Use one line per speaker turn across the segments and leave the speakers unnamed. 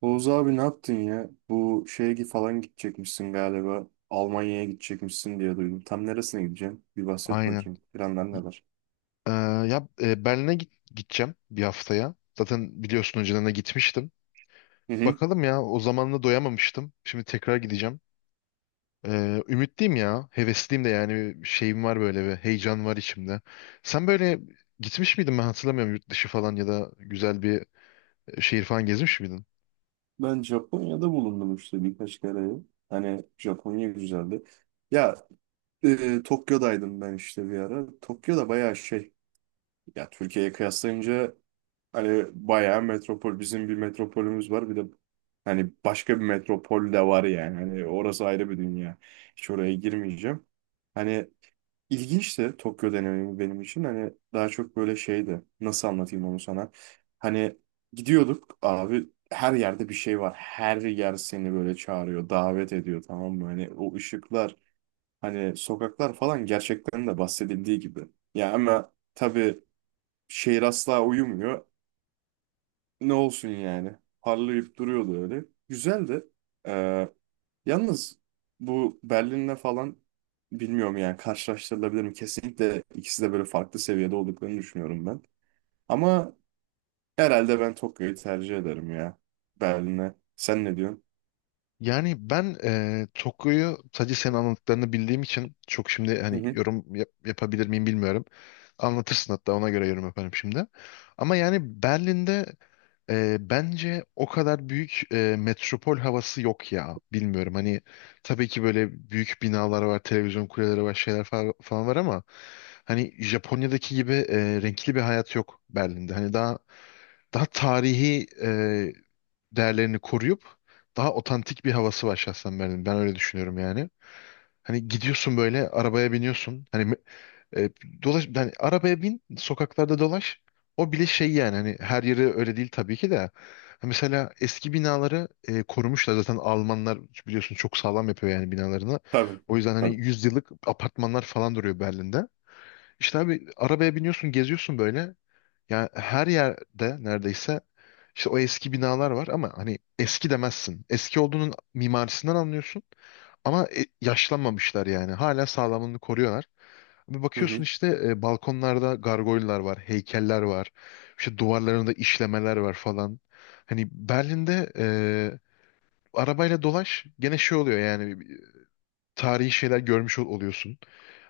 Oğuz abi ne yaptın ya? Bu şeye gi- falan gidecekmişsin galiba. Almanya'ya gidecekmişsin diye duydum. Tam neresine gideceksin? Bir bahset
Aynen.
bakayım. Planlar
Y-
neler?
Ee, Berlin'e gideceğim bir haftaya. Zaten biliyorsun önceden de gitmiştim.
Hı hı.
Bakalım ya, o zaman da doyamamıştım. Şimdi tekrar gideceğim. Ümitliyim ya. Hevesliyim de, yani bir şeyim var, böyle bir heyecan var içimde. Sen böyle gitmiş miydin, ben hatırlamıyorum, yurt dışı falan ya da güzel bir şehir falan gezmiş miydin?
Ben Japonya'da bulundum işte birkaç kere. Hani Japonya güzeldi. Ya Tokyo'daydım ben işte bir ara. Tokyo'da bayağı şey. Ya Türkiye'ye kıyaslayınca hani bayağı metropol. Bizim bir metropolümüz var. Bir de hani başka bir metropol de var yani. Hani orası ayrı bir dünya. Hiç oraya girmeyeceğim. Hani İlginçti Tokyo deneyimi benim için. Hani daha çok böyle şeydi. Nasıl anlatayım onu sana? Hani gidiyorduk abi, her yerde bir şey var. Her yer seni böyle çağırıyor, davet ediyor, tamam mı? Hani o ışıklar, hani sokaklar falan gerçekten de bahsedildiği gibi. Ya ama tabii şehir asla uyumuyor. Ne olsun yani? Parlayıp duruyordu öyle. Güzeldi. Ee, Yalnız bu Berlin'le falan bilmiyorum yani, karşılaştırılabilir mi? Kesinlikle ikisi de böyle farklı seviyede olduklarını düşünüyorum ben. Ama herhalde ben Tokyo'yu tercih ederim ya Berlin'e. Sen ne diyorsun?
Yani ben Tokyo'yu sadece senin anlattıklarını bildiğim için çok şimdi
Hı
hani
hı.
yapabilir miyim bilmiyorum. Anlatırsın, hatta ona göre yorum yaparım şimdi. Ama yani Berlin'de bence o kadar büyük metropol havası yok ya. Bilmiyorum, hani tabii ki böyle büyük binalar var, televizyon kuleleri var, falan var, ama hani Japonya'daki gibi renkli bir hayat yok Berlin'de. Hani daha tarihi değerlerini koruyup daha otantik bir havası var şahsen Berlin'in. Ben öyle düşünüyorum yani. Hani gidiyorsun, böyle arabaya biniyorsun. E, Dolaş yani, arabaya bin, sokaklarda dolaş. O bile şey yani, hani her yeri öyle değil tabii ki de. Ha, Mesela eski binaları korumuşlar zaten Almanlar, biliyorsun çok sağlam yapıyor yani binalarını.
Tabii.
O yüzden hani
Tabii.
yüzyıllık apartmanlar falan duruyor Berlin'de. İşte abi arabaya biniyorsun, geziyorsun böyle. Yani her yerde neredeyse işte o eski binalar var, ama hani eski demezsin. Eski olduğunun mimarisinden anlıyorsun, ama yaşlanmamışlar yani. Hala sağlamlığını koruyorlar. Bir
Hı
bakıyorsun,
hı.
işte balkonlarda gargoylar var, heykeller var. İşte duvarlarında işlemeler var falan. Hani Berlin'de e, arabayla dolaş, gene şey oluyor yani, e, tarihi şeyler görmüş ol- oluyorsun.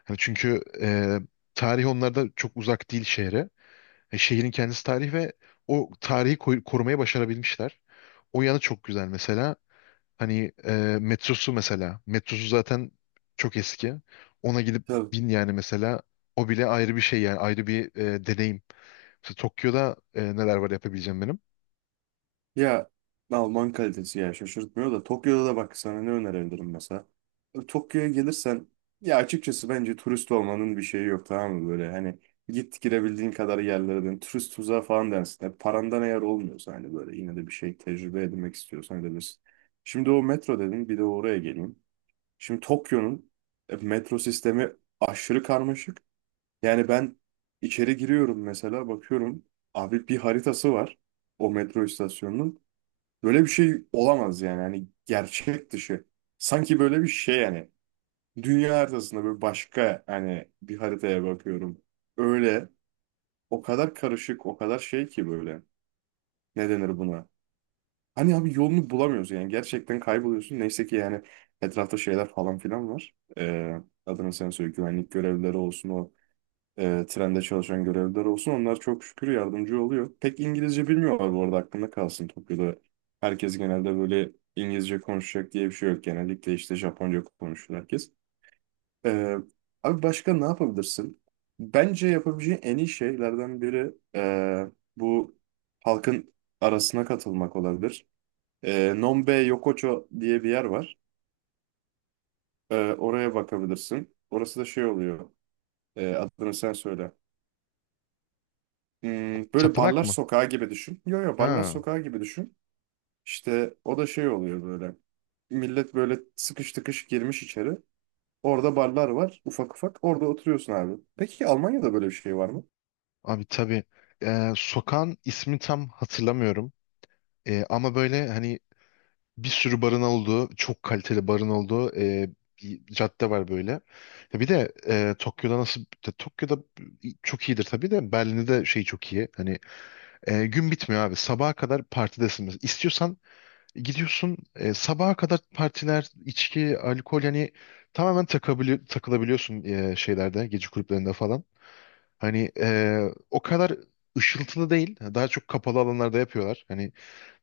Hani çünkü tarih onlarda çok uzak değil şehre. Şehrin kendisi tarih ve o tarihi korumayı başarabilmişler. O yanı çok güzel mesela. Hani e, Metrosu mesela. Metrosu zaten çok eski. Ona gidip
Tabii.
bin yani mesela. O bile ayrı bir şey yani, ayrı bir deneyim. Mesela Tokyo'da neler var yapabileceğim benim?
Ya Alman kalitesi ya şaşırtmıyor da, Tokyo'da da bak sana ne önerebilirim mesela. Tokyo'ya gelirsen ya açıkçası bence turist olmanın bir şeyi yok, tamam mı, böyle hani git girebildiğin kadar yerlere, dön turist tuzağı falan dersin. Yani parandan eğer olmuyorsa hani böyle, yine de bir şey tecrübe edinmek istiyorsan edebilirsin. Şimdi o metro dedin, bir de oraya geleyim. Şimdi Tokyo'nun metro sistemi aşırı karmaşık. Yani ben içeri giriyorum mesela, bakıyorum abi bir haritası var o metro istasyonunun. Böyle bir şey olamaz yani. Hani gerçek dışı. Sanki böyle bir şey yani. Dünya haritasında böyle başka hani bir haritaya bakıyorum. Öyle o kadar karışık, o kadar şey ki böyle. Ne denir buna? Hani abi yolunu bulamıyoruz yani. Gerçekten kayboluyorsun. Neyse ki yani etrafta şeyler falan filan var. Adını sen söyle, güvenlik görevlileri olsun, trende çalışan görevliler olsun. Onlar çok şükür yardımcı oluyor. Pek İngilizce bilmiyorlar bu arada, aklında kalsın, Tokyo'da. Herkes genelde böyle İngilizce konuşacak diye bir şey yok. Genellikle işte Japonca konuşuyor herkes. E, abi başka ne yapabilirsin? Bence yapabileceğin en iyi şeylerden biri bu halkın arasına katılmak olabilir. E, Nonbe Yokocho diye bir yer var. E, oraya bakabilirsin. Orası da şey oluyor. E, adını sen söyle. Hmm, böyle
Tapınak
barlar
mı?
sokağı gibi düşün. Yo yo, barlar
Ha,
sokağı gibi düşün. İşte o da şey oluyor böyle. Millet böyle sıkış tıkış girmiş içeri. Orada barlar var ufak ufak. Orada oturuyorsun abi. Peki Almanya'da böyle bir şey var mı?
Abi tabii. Sokağın ismi tam hatırlamıyorum. Ama böyle hani bir sürü barın olduğu, çok kaliteli barın olduğu bir cadde var böyle. Ya bir de Tokyo'da çok iyidir tabii, de Berlin'de de şey çok iyi. Gün bitmiyor abi. Sabaha kadar partidesin. Mesela İstiyorsan gidiyorsun, sabaha kadar partiler, içki, alkol, yani tamamen takılabiliyorsun şeylerde, gece kulüplerinde falan. Hani e, O kadar ışıltılı değil. Daha çok kapalı alanlarda yapıyorlar. Hani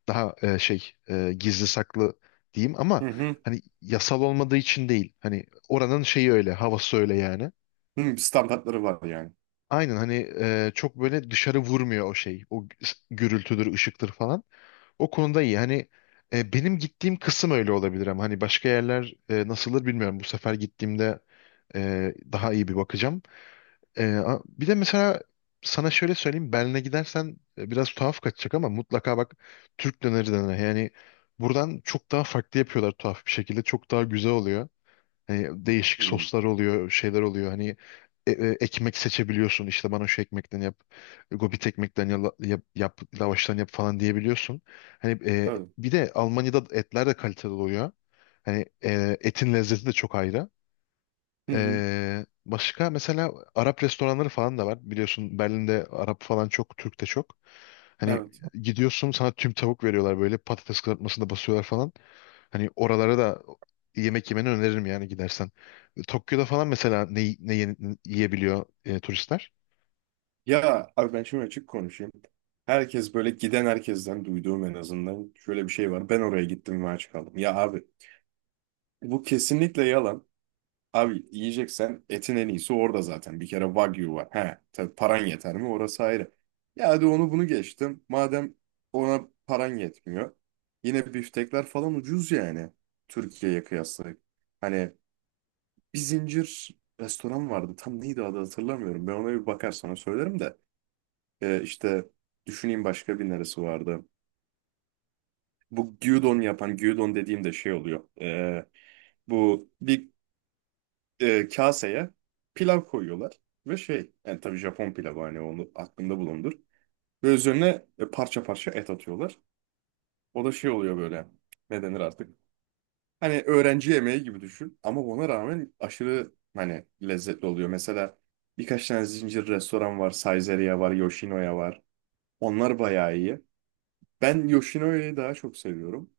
daha gizli saklı diyeyim,
Hı
ama
hı.
hani yasal olmadığı için değil. Hani oranın şeyi öyle, havası öyle yani.
Hı, standartları var yani.
Aynen, çok böyle dışarı vurmuyor o şey. O gürültüdür, ışıktır falan. O konuda iyi. Benim gittiğim kısım öyle olabilir, ama hani başka yerler nasıldır bilmiyorum. Bu sefer gittiğimde daha iyi bir bakacağım. Bir de mesela sana şöyle söyleyeyim, Berlin'e gidersen, biraz tuhaf kaçacak ama mutlaka bak Türk döneri, döneri yani buradan çok daha farklı yapıyorlar, tuhaf bir şekilde çok daha güzel oluyor. Hani değişik
Hı,
soslar oluyor, şeyler oluyor, hani ekmek seçebiliyorsun, işte bana şu ekmekten yap, gobit ekmekten yap lavaştan yap falan diyebiliyorsun. Hani e,
tabii.
Bir de Almanya'da etler de kaliteli oluyor. Etin lezzeti de çok ayrı.
Hı hı.
Başka mesela Arap restoranları falan da var. Biliyorsun Berlin'de Arap falan çok, Türk de çok. Hani
Evet.
gidiyorsun, sana tüm tavuk veriyorlar, böyle patates kızartmasında basıyorlar falan. Hani oralara da yemek yemeni öneririm yani, gidersen. Tokyo'da falan mesela ne yiyebiliyor turistler?
Ya abi ben şimdi açık konuşayım. Herkes böyle, giden herkesten duyduğum en azından şöyle bir şey var: ben oraya gittim ve aç kaldım. Ya abi bu kesinlikle yalan. Abi yiyeceksen etin en iyisi orada zaten. Bir kere Wagyu var. He, tabii paran yeter mi? Orası ayrı. Ya hadi onu bunu geçtim. Madem ona paran yetmiyor. Yine biftekler falan ucuz yani. Türkiye'ye kıyasla. Hani bir zincir restoran vardı. Tam neydi adı hatırlamıyorum. Ben ona bir bakar sana söylerim de. İşte düşüneyim başka bir neresi vardı. Bu gyudon yapan, gyudon dediğim de şey oluyor. Bu bir kaseye pilav koyuyorlar ve şey yani, tabii Japon pilavı, hani onu aklında bulundur. Ve üzerine parça parça et atıyorlar. O da şey oluyor böyle, ne denir artık. Hani öğrenci yemeği gibi düşün ama ona rağmen aşırı hani lezzetli oluyor. Mesela birkaç tane zincir restoran var. Saizeria var, Yoshinoya var. Onlar bayağı iyi. Ben Yoshinoya'yı daha çok seviyorum.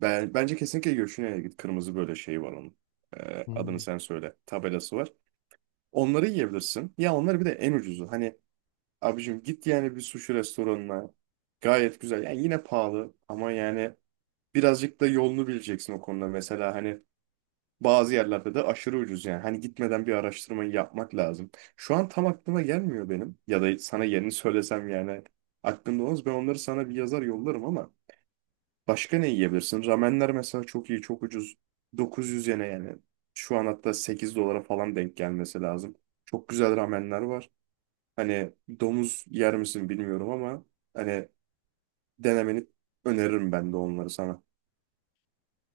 Bence kesinlikle Yoshinoya'ya git. Kırmızı böyle şey var onun. E, adını sen söyle. Tabelası var. Onları yiyebilirsin. Ya onları bir de en ucuzu. Hani abicim git yani bir sushi restoranına. Gayet güzel. Yani yine pahalı ama yani birazcık da yolunu bileceksin o konuda. Mesela hani bazı yerlerde de aşırı ucuz yani. Hani gitmeden bir araştırmayı yapmak lazım. Şu an tam aklıma gelmiyor benim. Ya da sana yerini söylesem yani aklımda olmaz. Ben onları sana bir yazar yollarım ama başka ne yiyebilirsin? Ramenler mesela çok iyi, çok ucuz. 900 yene yani. Şu an hatta 8 dolara falan denk gelmesi lazım. Çok güzel ramenler var. Hani domuz yer misin bilmiyorum ama hani denemeni öneririm ben de onları sana.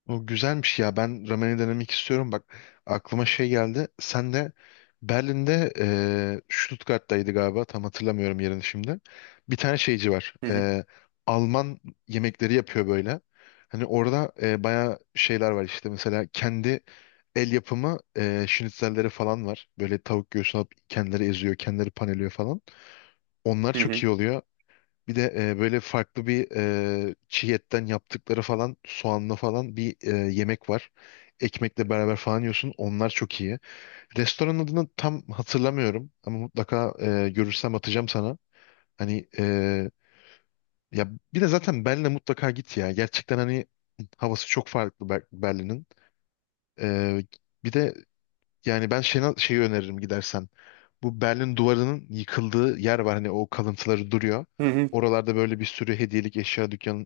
O güzelmiş ya. Ben ramen'i denemek istiyorum. Bak, aklıma şey geldi. Sen de Berlin'de, Stuttgart'taydı galiba. Tam hatırlamıyorum yerini şimdi. Bir tane şeyci var.
Hı hı
Alman yemekleri yapıyor böyle. Hani orada bayağı şeyler var işte. Mesela kendi el yapımı schnitzelleri falan var. Böyle tavuk göğsünü alıp kendileri eziyor, kendileri paneliyor falan. Onlar
hı
çok
hı
iyi oluyor. Bir de böyle farklı bir çiğ etten yaptıkları falan, soğanlı falan bir yemek var. Ekmekle beraber falan yiyorsun. Onlar çok iyi. Restoranın adını tam hatırlamıyorum, ama mutlaka görürsem atacağım sana. Hani e, ya bir de zaten Berlin'e mutlaka git ya. Gerçekten hani havası çok farklı Berlin'in. E, Bir de yani ben şeyi öneririm gidersen. Bu Berlin Duvarı'nın yıkıldığı yer var. Hani o kalıntıları duruyor.
hı hı.
Oralarda böyle bir sürü hediyelik eşya dükkanı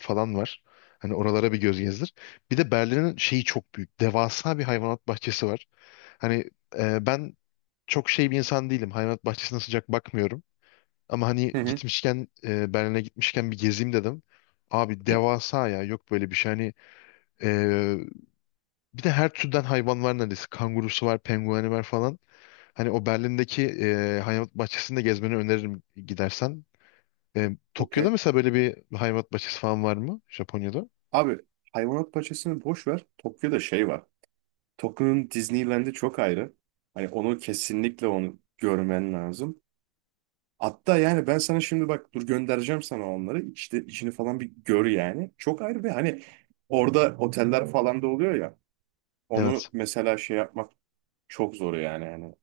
falan var. Hani oralara bir göz gezdir. Bir de Berlin'in şeyi çok büyük. Devasa bir hayvanat bahçesi var. Hani Ben çok şey bir insan değilim. Hayvanat bahçesine sıcak bakmıyorum. Ama hani
Hı hı.
gitmişken, Berlin'e gitmişken bir gezeyim dedim. Abi devasa ya, yok böyle bir şey. E, Bir de her türden hayvan var neredeyse. Kangurusu var, pengueni var falan. Hani o Berlin'deki hayvanat bahçesinde gezmeni öneririm gidersen. Tokyo'da
Okey.
mesela böyle bir hayvanat bahçesi falan var mı? Japonya'da?
Abi hayvanat bahçesini boş ver. Tokyo'da şey var. Tokyo'nun Disneyland'i çok ayrı. Hani onu kesinlikle, onu görmen lazım. Hatta yani ben sana şimdi bak dur göndereceğim sana onları. İşte içini falan bir gör yani. Çok ayrı ve hani orada oteller falan da oluyor ya. Onu
Evet.
mesela şey yapmak çok zor yani, hani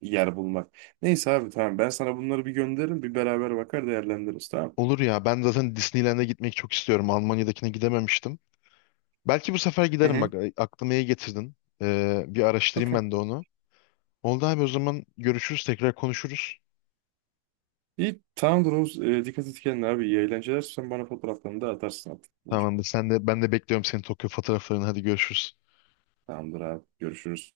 yer bulmak. Neyse abi tamam, ben sana bunları bir gönderirim, bir beraber bakar değerlendiririz, tamam.
Olur ya. Ben zaten Disneyland'e gitmek çok istiyorum. Almanya'dakine gidememiştim. Belki bu sefer
Hı
giderim,
hı.
bak aklıma iyi getirdin. Bir araştırayım
Okey.
ben de onu. Oldu abi, o zaman görüşürüz, tekrar konuşuruz.
İyi, tamamdır Oğuz. Dikkat et kendine abi. İyi eğlenceler. Sen bana fotoğraflarını da atarsın artık.
Tamamdır, sen de, ben de bekliyorum senin Tokyo fotoğraflarını, hadi görüşürüz.
Tamamdır abi. Görüşürüz.